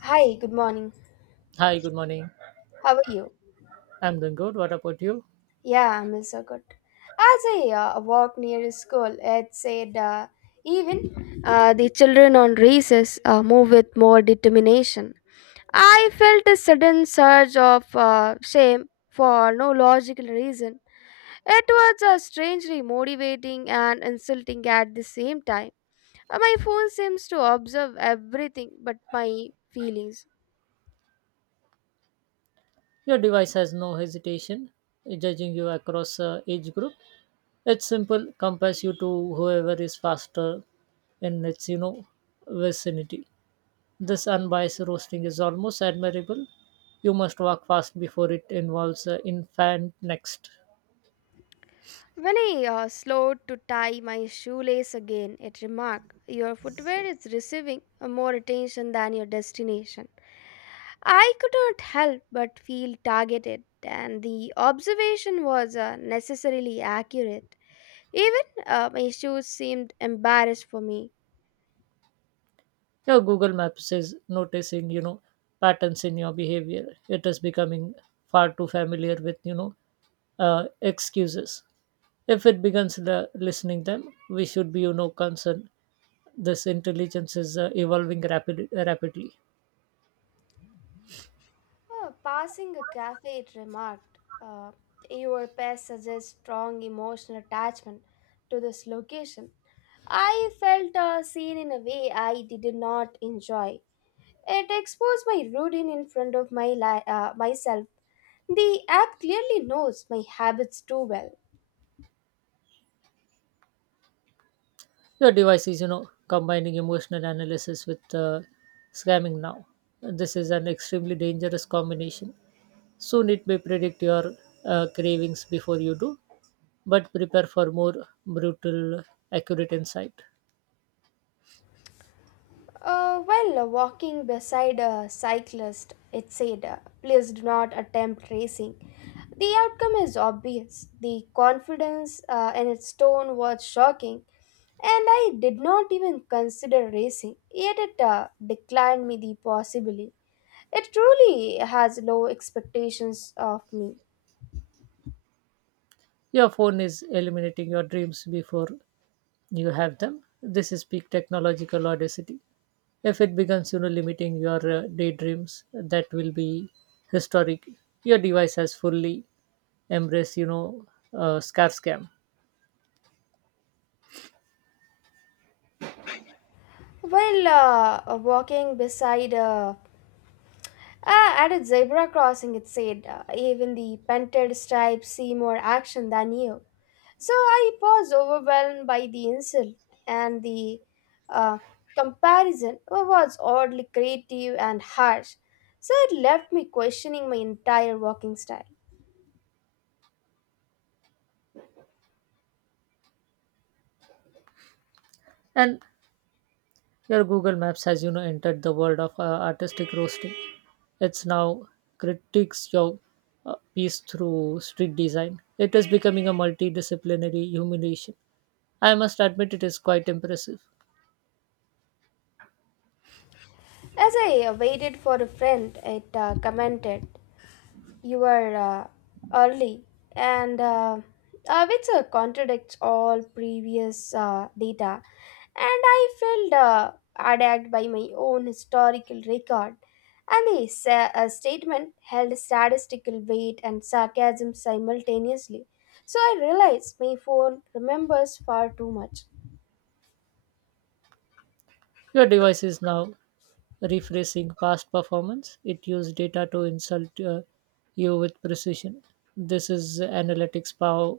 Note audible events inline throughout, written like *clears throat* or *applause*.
Hi, good morning. Hi, good morning. How are you? I'm doing good. What about you? Yeah, I'm also good. As I walked near a school, it said, even the children on recess move with more determination. I felt a sudden surge of shame for no logical reason. It was strangely motivating and insulting at the same time. My phone seems to observe everything but my feelings. Your device has no hesitation in judging you across age group. It's simple, compares you to whoever is faster in its vicinity. This unbiased roasting is almost admirable. You must walk fast before it involves infant next. When I slowed to tie my shoelace again, it remarked, your footwear is receiving more attention than your destination. I could not help but feel targeted, and the observation was necessarily accurate. Even my shoes seemed embarrassed for me. Yeah, Google Maps is noticing, you know, patterns in your behavior. It is becoming far too familiar with excuses. If it begins the listening them, we should be, you know, concerned. This intelligence is rapidly. Passing a cafe, it remarked, your pet suggests strong emotional attachment to this location. I felt seen in a way I did not enjoy. It exposed my routine in front of myself. The app clearly knows my habits too well. Your device is, you know, combining emotional analysis with scamming now. This is an extremely dangerous combination. Soon it may predict your cravings before you do, but prepare for more brutal, accurate insight. Well, walking beside a cyclist, it said, please do not attempt racing. The outcome is obvious. The confidence in its tone was shocking, and I did not even consider racing, yet it declined me the possibility. It truly has low expectations of me. Your phone is eliminating your dreams before you have them. This is peak technological audacity. If it begins, you know, limiting your daydreams, that will be historic. Your device has fully embraced, scare scam. Well, walking beside a Ah, At a zebra crossing, it said, even the painted stripes see more action than you. So I was overwhelmed by the insult, and the uh, comparison was oddly creative and harsh. So it left me questioning my entire walking style. And Your Google Maps has, you know, entered the world of artistic roasting. It's now critiques your piece through street design. It is becoming a multidisciplinary humiliation. I must admit, it is quite impressive. As I waited for a friend, it commented, you were early and which contradicts all previous data, and I felt attacked by my own historical record, and the statement held statistical weight and sarcasm simultaneously. So I realized my phone remembers far too much. Your device is now rephrasing past performance. It used data to insult you with precision. This is analytics power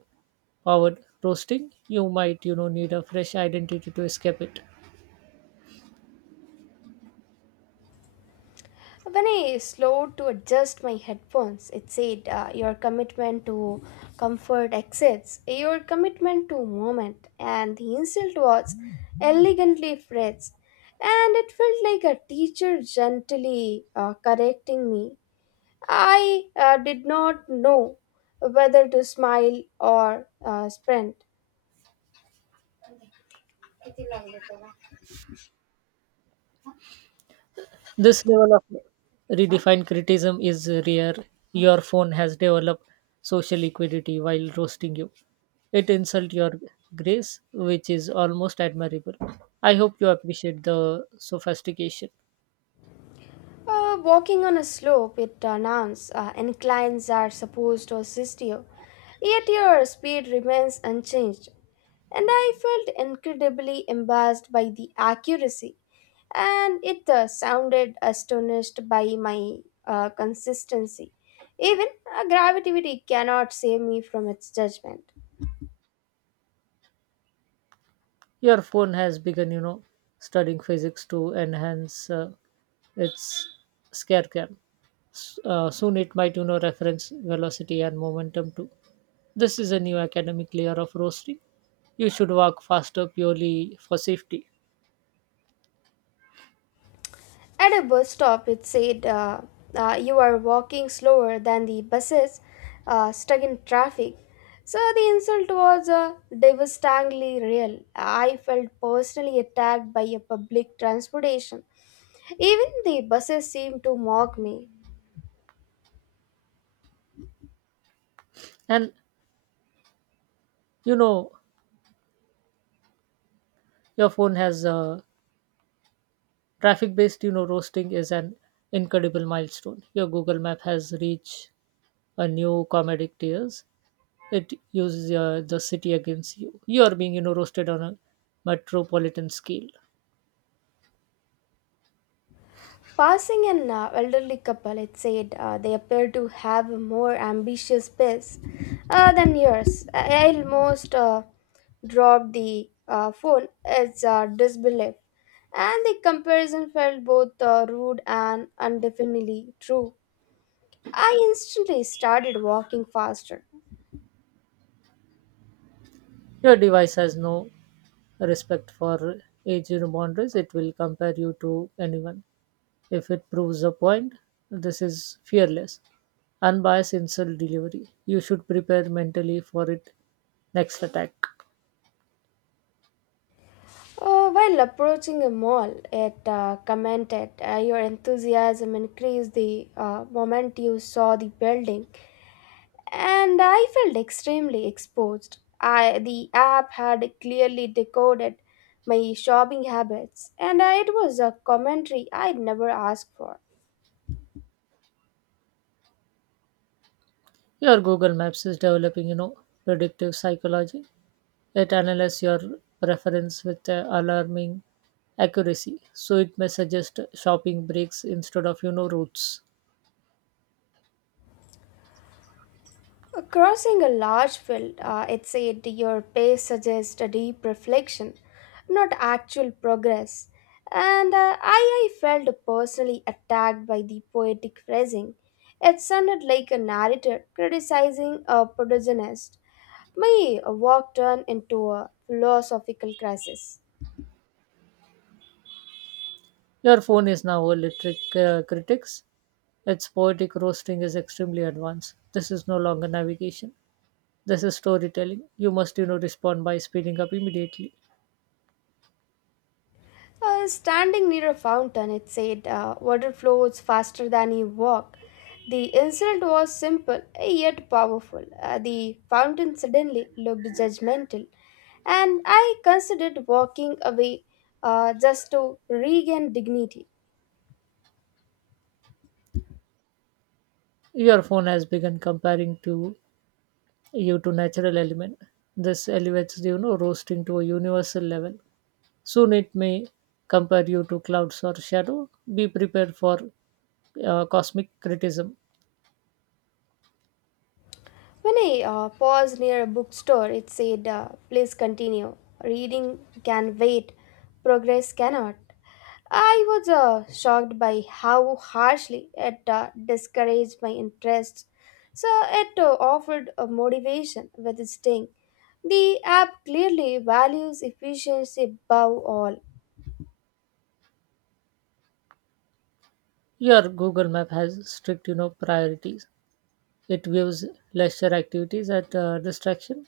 powered roasting. You might, you know, need a fresh identity to escape it. When I slowed to adjust my headphones, it said, your commitment to comfort exceeds your commitment to moment. And the insult was elegantly phrased. And it felt like a teacher gently correcting me. I did not know whether to smile or sprint. This level of redefined criticism is rare. Your phone has developed social equity while roasting you. It insults your grace, which is almost admirable. I hope you appreciate the sophistication. Walking on a slope, it announced, inclines are supposed to assist you, yet your speed remains unchanged. And I felt incredibly embarrassed by the accuracy, and it sounded astonished by my consistency. Even gravity cannot save me from its judgment. Your phone has begun, you know, studying physics to enhance its scare cam. S- soon it might, you know, reference velocity and momentum too. This is a new academic layer of roasting. You should walk faster purely for safety. At a bus stop, it said, you are walking slower than the buses stuck in traffic. So the insult was devastatingly real. I felt personally attacked by a public transportation. Even the buses seemed to mock me. And you know, your phone has traffic based, you know, roasting is an incredible milestone. Your Google Map has reached a new comedic tiers. It uses the city against you. You are being, you know, roasted on a metropolitan scale. Passing an elderly couple, it said, they appear to have a more ambitious pace than yours. I almost dropped the phone, its disbelief. And the comparison felt both rude and undefinably true. I instantly started walking faster. Your device has no respect for age, you know, boundaries. It will compare you to anyone if it proves a point. This is fearless, unbiased insult delivery. You should prepare mentally for it next attack. While approaching a mall, it commented, your enthusiasm increased the moment you saw the building. And I felt extremely exposed. I, the app had clearly decoded my shopping habits, and I- it was a commentary I'd never asked for. Your Google Maps is developing, you know, predictive psychology. It analyzes your preference with alarming accuracy, so it may suggest shopping breaks instead of, you know, routes. Crossing a large field, it said, your pace suggests a deep reflection, not actual progress. And I felt personally attacked by the poetic phrasing. It sounded like a narrator criticizing a protagonist. My walk turned into a philosophical crisis. Your phone is now electric critics. Its poetic roasting is extremely advanced. This is no longer navigation. This is storytelling. You must, you know, respond by speeding up immediately. Standing near a fountain, it said, water flows faster than you walk. The insult was simple yet powerful. The fountain suddenly looked judgmental, and I considered walking away just to regain dignity. Your phone has begun comparing to you to natural element. This elevates, you know, roasting to a universal level. Soon it may compare you to clouds or shadow. Be prepared for cosmic criticism. When I paused near a bookstore, it said, please continue. Reading can wait, progress cannot. I was shocked by how harshly it discouraged my interests. So it offered a motivation with a sting. The app clearly values efficiency above all. Your Google Map has strict, you know, priorities. It gives leisure activities at distraction.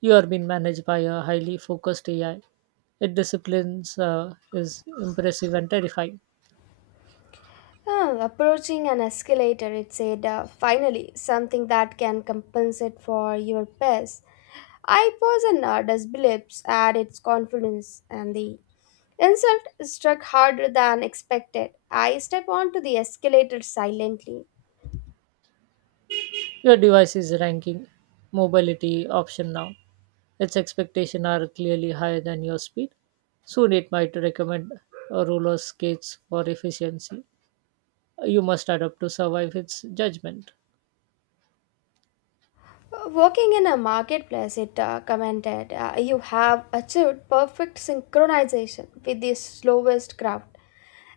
You are being managed by a highly focused AI. It disciplines is impressive and terrifying. Ah, approaching an escalator, it said, finally, something that can compensate for your past. I paused and disbelieved at its confidence, and the insult struck harder than expected. I stepped onto the escalator silently. Your device is ranking mobility option now. Its expectations are clearly higher than your speed. Soon it might recommend a roller skates for efficiency. You must adapt to survive its judgment. Working in a marketplace, it commented, you have achieved perfect synchronization with the slowest crowd. And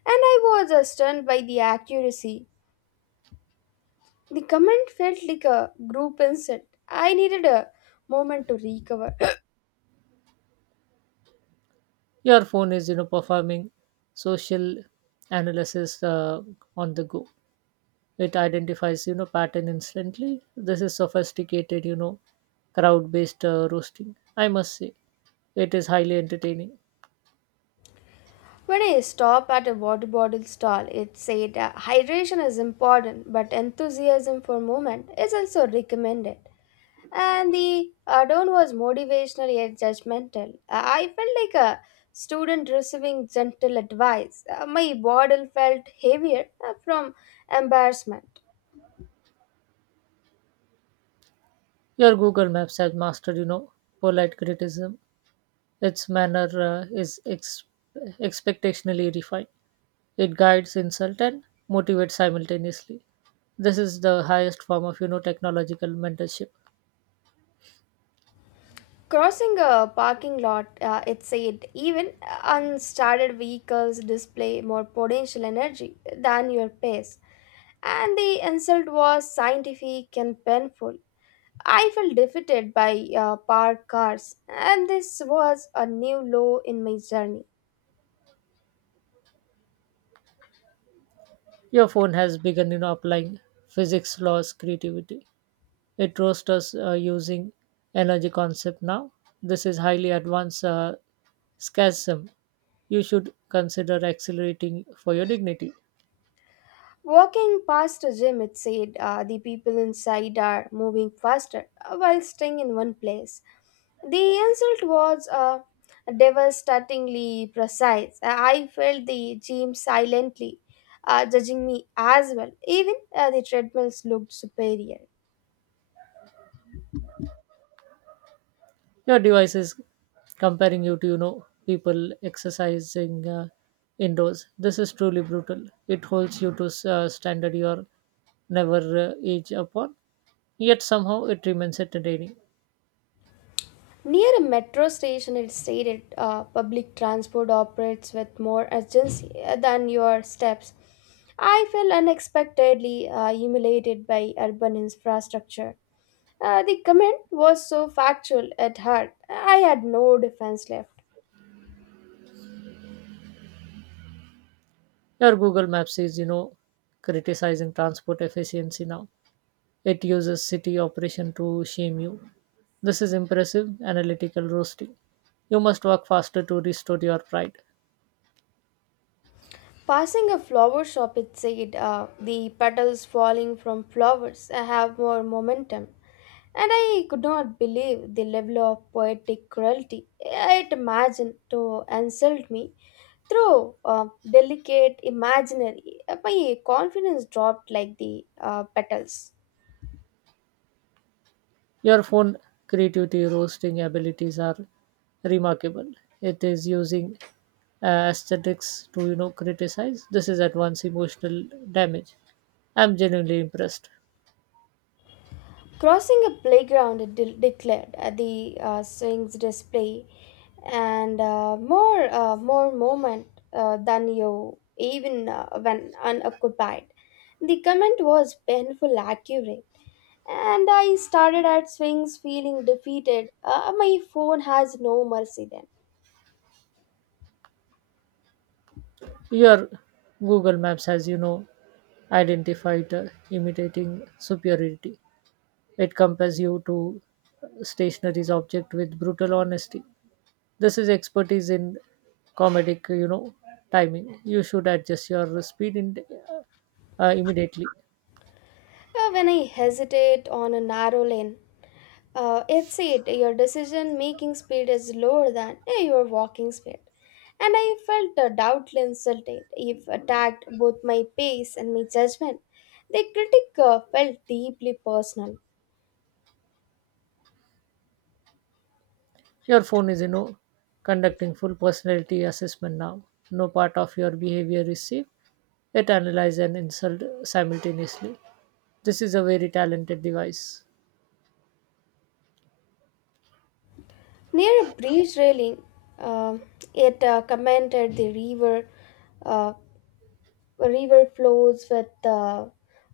I was stunned by the accuracy. The comment felt like a group insult. I needed a moment to recover. *clears throat* Your phone is, you know, performing social analysis on the go. It identifies, you know, pattern instantly. This is sophisticated, you know, crowd based roasting, I must say. It is highly entertaining. When I stopped at a water bottle stall, it said, hydration is important, but enthusiasm for movement is also recommended. And the add-on was motivational yet judgmental. I felt like a student receiving gentle advice. My bottle felt heavier from embarrassment. Your Google Maps has mastered, you know, polite criticism. Its manner expectationally refined. It guides insult and motivates simultaneously. This is the highest form of, you know, technological mentorship. Crossing a parking lot, it said, even unstarted vehicles display more potential energy than your pace. And the insult was scientific and painful. I felt defeated by parked cars, and this was a new low in my journey. Your phone has begun, you know, applying physics laws creativity. It roasts us using energy concept now. This is highly advanced scasm. You should consider accelerating for your dignity. Walking past a gym, it said, the people inside are moving faster while staying in one place. The insult was devastatingly precise. I felt the gym silently judging me as well. Even the treadmills looked superior. Your device is comparing you to, you know, people exercising indoors. This is truly brutal. It holds you to standard are never age upon, yet somehow it remains entertaining. Near a metro station, it stated, public transport operates with more urgency than your steps. I felt unexpectedly humiliated by urban infrastructure. The comment was so factual it hurt. I had no defense left. Your Google Maps is, you know, criticizing transport efficiency now. It uses city operation to shame you. This is impressive analytical roasting. You must work faster to restore your pride. Passing a flower shop, it said, the petals falling from flowers have more momentum, and I could not believe the level of poetic cruelty it imagined to insult me through delicate imaginary. My confidence dropped like the petals. Your phone creativity roasting abilities are remarkable. It is using aesthetics to, you know, criticize. This is at once emotional damage. I'm genuinely impressed. Crossing a playground, it declared, the swings display and more more moment than you, even when unoccupied. The comment was painful accurate, and I started at swings feeling defeated. My phone has no mercy then. Your Google Maps has, you know, identified imitating superiority. It compares you to stationary's object with brutal honesty. This is expertise in comedic, you know, timing. You should adjust your speed immediately. When I hesitate on a narrow lane, it's it. Your decision making speed is lower than your walking speed. And I felt doubtfully insulted if attacked both my pace and my judgment. The critic felt deeply personal. Your phone is, you know, conducting full personality assessment now. No part of your behavior is safe. It analyzes and insult simultaneously. This is a very talented device. Near a bridge railing, uh, it commented the river. Uh, A river flows with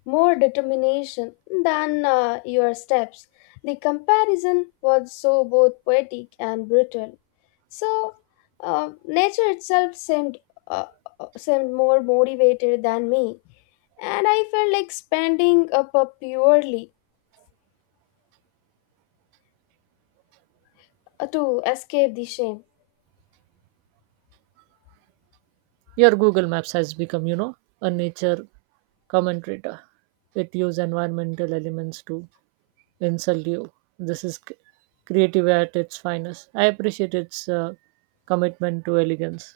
more determination than your steps. The comparison was so both poetic and brutal. So, nature itself uh, seemed more motivated than me, and I felt like spending up purely to escape the shame. Your Google Maps has become, you know, a nature commentator. It uses environmental elements to insult you. This is creative at its finest. I appreciate its commitment to elegance.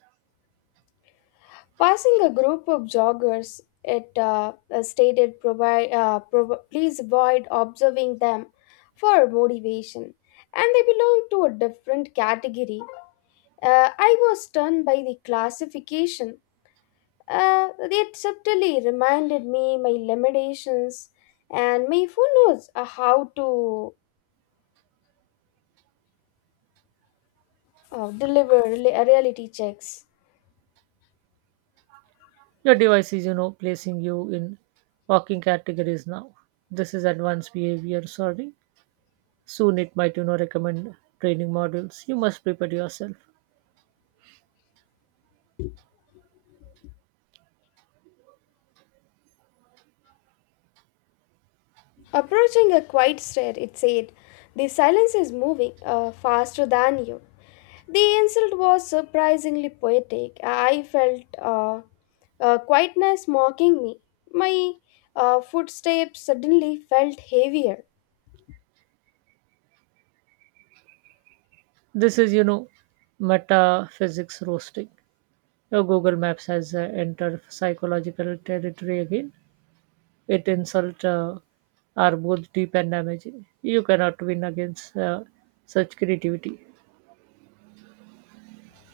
Passing a group of joggers, it stated, please avoid observing them for motivation. And they belong to a different category. I was stunned by the classification. It subtly reminded me my limitations, and my who knows how to deliver reality checks. Your device is, you know, placing you in walking categories now. This is advanced behavior, sorry. Soon it might, you know, recommend training models. You must prepare yourself. Approaching a quiet stair, it said, the silence is moving faster than you. The insult was surprisingly poetic. I felt quietness mocking me. My footsteps suddenly felt heavier. This is, you know, metaphysics roasting. Your Google Maps has entered psychological territory again. It insult are both deep and damaging. You cannot win against such creativity.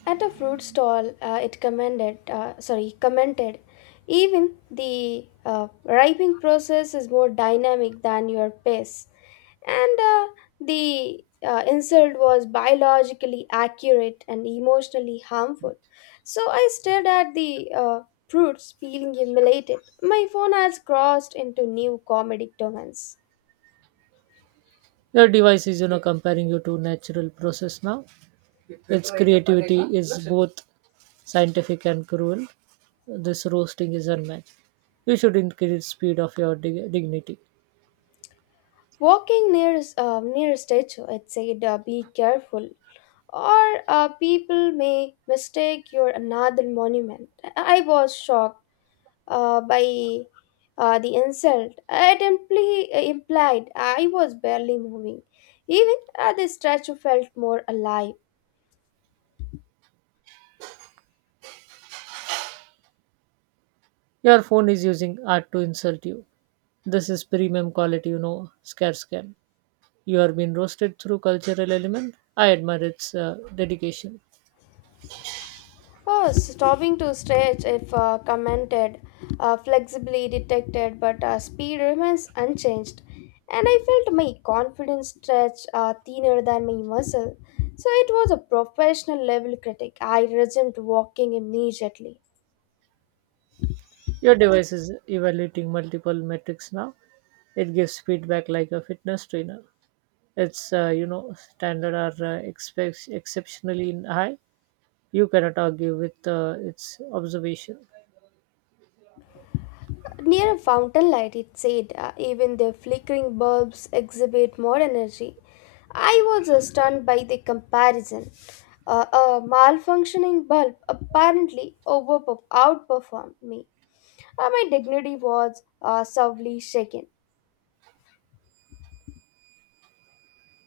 At a fruit stall, it commended, sorry, commented, even the ripening process is more dynamic than your pace. And the insult was biologically accurate and emotionally harmful. So I stared at the fruits, feeling humiliated. My phone has crossed into new comedic domains. Your device is, you know, comparing you to natural process now. Its creativity is both scientific and cruel. This roasting is unmatched. You should increase speed of your dignity. Walking near a statue, it said, be careful or people may mistake your another monument. I was shocked by the insult. It implied I was barely moving. Even the statue felt more alive. Your phone is using art to insult you. This is premium quality, you know, scare scam. You are being roasted through cultural element. I admire its dedication. Oh, stopping to stretch, if commented, flexibly detected, but speed remains unchanged. And I felt my confidence stretch thinner than my muscle. So it was a professional level critic. I resumed walking immediately. Your device is evaluating multiple metrics now. It gives feedback like a fitness trainer. Its standard are expects exceptionally high. You cannot argue with its observation. Near a fountain light, it said, even their flickering bulbs exhibit more energy. I was stunned by the comparison. A malfunctioning bulb apparently outperformed me. My dignity was severely shaken.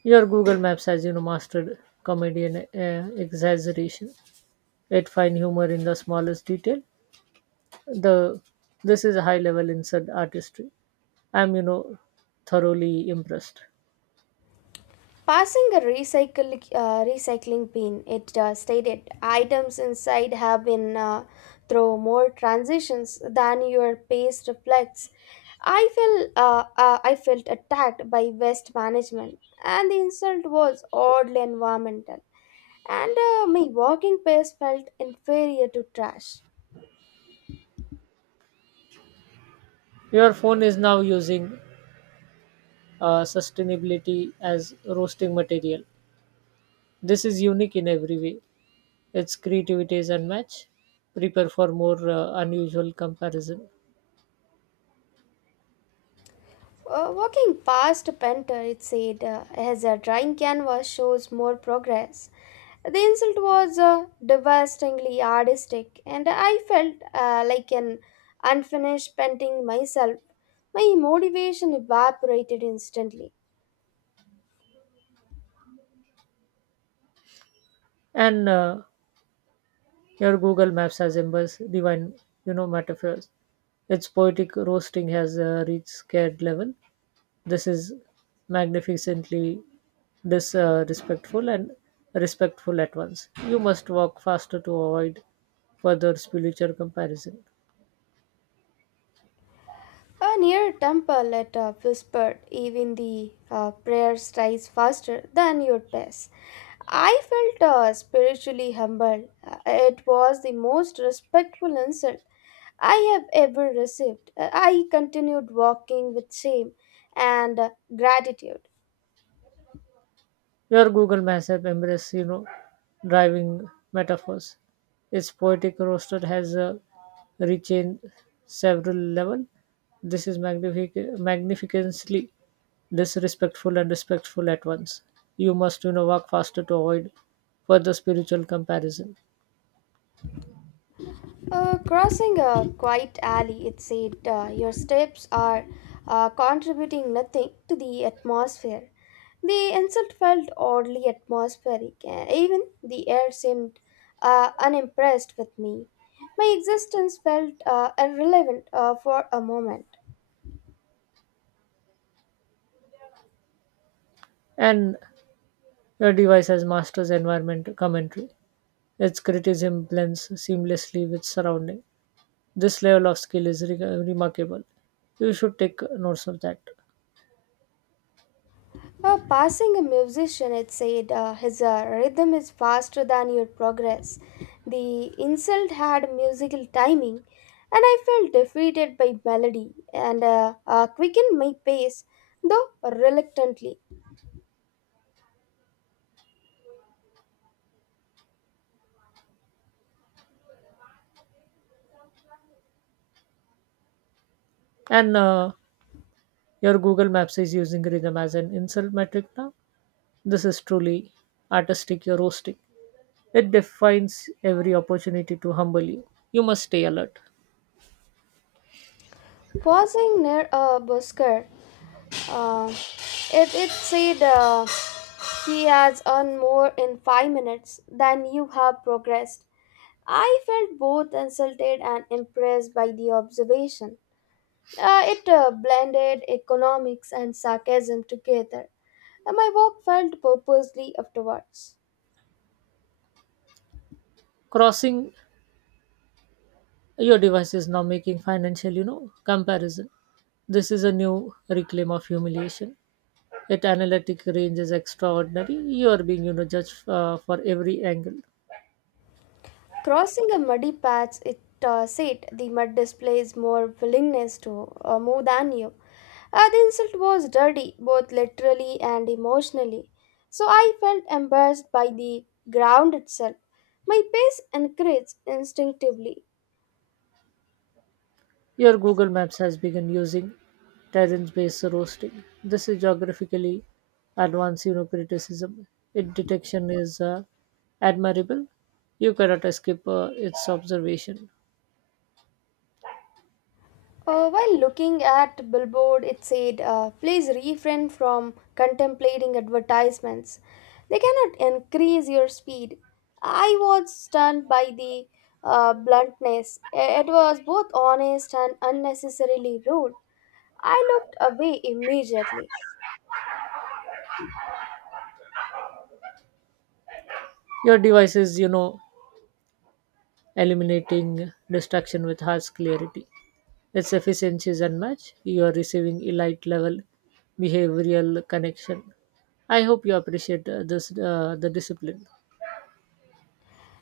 Your Google Maps has, you know, mastered comedian exaggeration. It find humor in the smallest detail. The This is high level insert artistry. I'm, you know, thoroughly impressed. Passing a recycling bin, it stated items inside have been through more transitions than your pace reflects. I felt I felt attacked by waste management, and the insult was oddly environmental. And my walking pace felt inferior to trash. Your phone is now using sustainability as roasting material. This is unique in every way. Its creativity is unmatched. Prepare for more unusual comparison. Walking past a painter, it said, as a drying canvas shows more progress. The insult was devastatingly artistic, and I felt like an unfinished painting myself. My motivation evaporated instantly. And Here Google Maps has embraced divine, you know, metaphors. Its poetic roasting has reached scared level. This is magnificently this respectful and respectful at once. You must walk faster to avoid further spiritual comparison. Near a temple, it whispered, even the prayers rise faster than your pace. I felt spiritually humbled. It was the most respectful insult I have ever received. I continued walking with shame and gratitude. Your Google Maps app embraces, you know, driving metaphors. Its poetic roster has reached several level. This is magnificently disrespectful and respectful at once. You must, you know, walk faster to avoid further spiritual comparison. Crossing a quiet alley, it said, your steps are contributing nothing to the atmosphere. The insult felt oddly atmospheric. Even the air seemed unimpressed with me. My existence felt irrelevant for a moment. And Your device has master's environment commentary. Its criticism blends seamlessly with surrounding. This level of skill is remarkable. You should take notes of that. Passing a musician, it said, his rhythm is faster than your progress. The insult had musical timing, and I felt defeated by melody and quickened my pace, though reluctantly. And Your Google Maps is using rhythm as an insult metric now. This is truly artistic you're roasting. It defines every opportunity to humble you. You must stay alert. Pausing near a busker, uh, it said, he has earned more in 5 minutes than you have progressed. I felt both insulted and impressed by the observation. It blended economics and sarcasm together, and my walk felt purposely afterwards. Crossing Your device is now making financial, you know, comparison. This is a new reclaim of humiliation. It analytic range is extraordinary. You are being, you know, judged for every angle. Crossing a muddy patch, it said the mud displays more willingness to move than you. The insult was dirty, both literally and emotionally, so I felt embarrassed by the ground itself. My pace increased instinctively. Your Google Maps has begun using terrain-based roasting. This is geographically advanced, you know, criticism. Its detection is admirable. You cannot escape its observation. While looking at billboard, it said, "Please refrain from contemplating advertisements. They cannot increase your speed." I was stunned by the bluntness. It was both honest and unnecessarily rude. I looked away immediately. Your device is, you know, eliminating distraction with harsh clarity. Its efficiency is unmatched. You are receiving elite-level behavioral connection. I hope you appreciate this the discipline.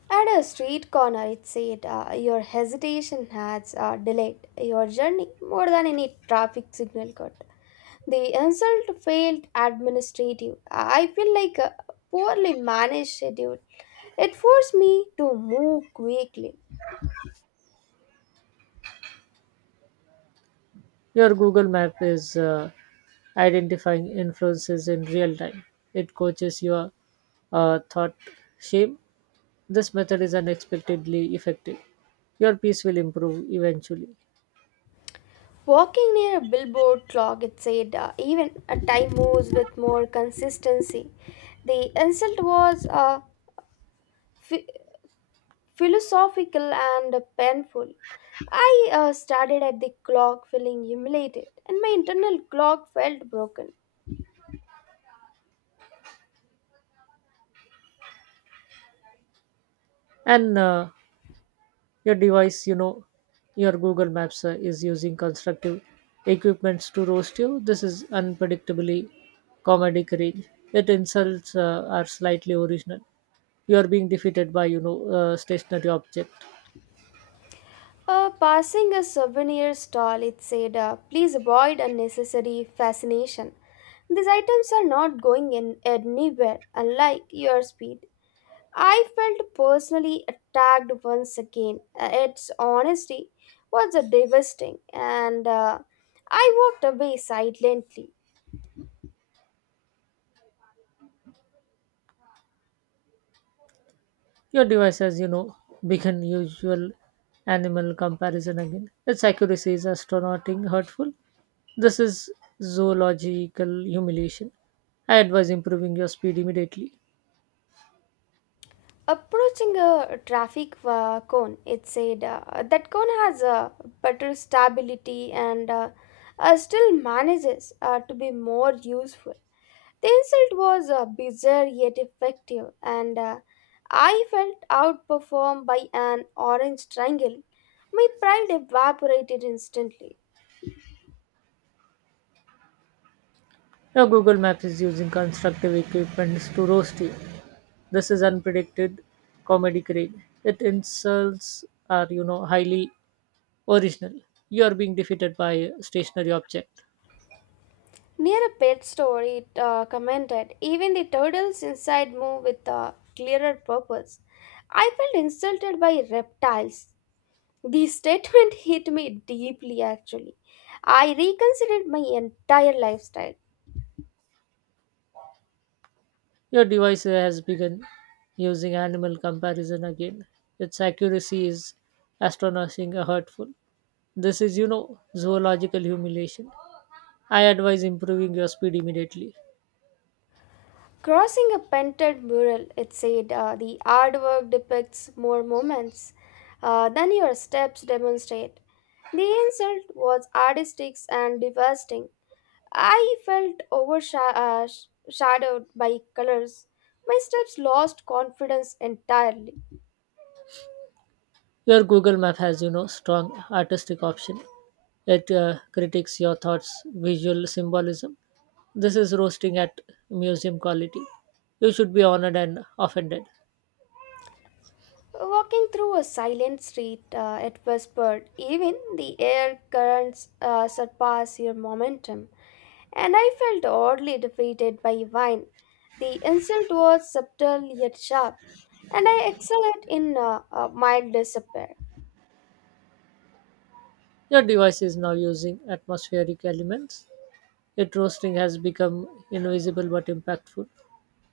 At a street corner, it said, "Your hesitation has delayed your journey more than any traffic signal could." The insult failed administrative. I feel like a poorly managed schedule. It forced me to move quickly. Your Google Map is identifying influences in real time. It coaches your thought shape. This method is unexpectedly effective. Your piece will improve eventually. Walking near a billboard clock, it said, even a time moves with more consistency. The insult was phi- philosophical and painful. I started at the clock feeling humiliated, and my internal clock felt broken. And Your device, you know, your Google Maps is using constructive equipments to roast you. This is unpredictably comedic range. It insults are slightly original. You are being defeated by, you know, stationary object. Passing a souvenir stall, it said, please avoid unnecessary fascination. These items are not going in anywhere, unlike your speed. I felt personally attacked once again. Its honesty was devastating, and I walked away silently. Your device has, you know, begun usual animal comparison again. Its accuracy is astronauting hurtful. This is zoological humiliation. I advise improving your speed immediately. Approaching a traffic cone, it said, that cone has better stability and still manages to be more useful. The insult was bizarre yet effective, and I felt outperformed by an orange triangle. My pride evaporated instantly. Your Google Maps is using constructive equipment to roast you. This is unpredicted comedy grade. It insults are, you know, highly original. You are being defeated by a stationary object. Near a pet store, it commented, even the turtles inside move with a clearer purpose. I felt insulted by reptiles. The statement hit me deeply actually. I reconsidered my entire lifestyle. Your device has begun using animal comparison again. Its accuracy is astonishing and hurtful. This is, you know, zoological humiliation. I advise improving your speed immediately. Crossing a painted mural, it said, the artwork depicts more moments than your steps demonstrate. The insult was artistic and devastating. I felt overshadowed by colors. My steps lost confidence entirely. Your Google Map has, you know, strong artistic option. It critiques your thoughts, visual symbolism. This is roasting at museum quality. You should be honored and offended. Walking through a silent street, it whispered, even the air currents surpass your momentum. And I felt oddly defeated by wine. The insult was subtle yet sharp, and I excelled in mild despair. Your device is now using atmospheric elements, yet roasting has become invisible but impactful.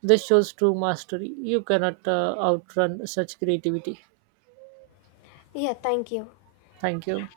This shows true mastery. You cannot outrun such creativity. Yeah, thank you. Thank you.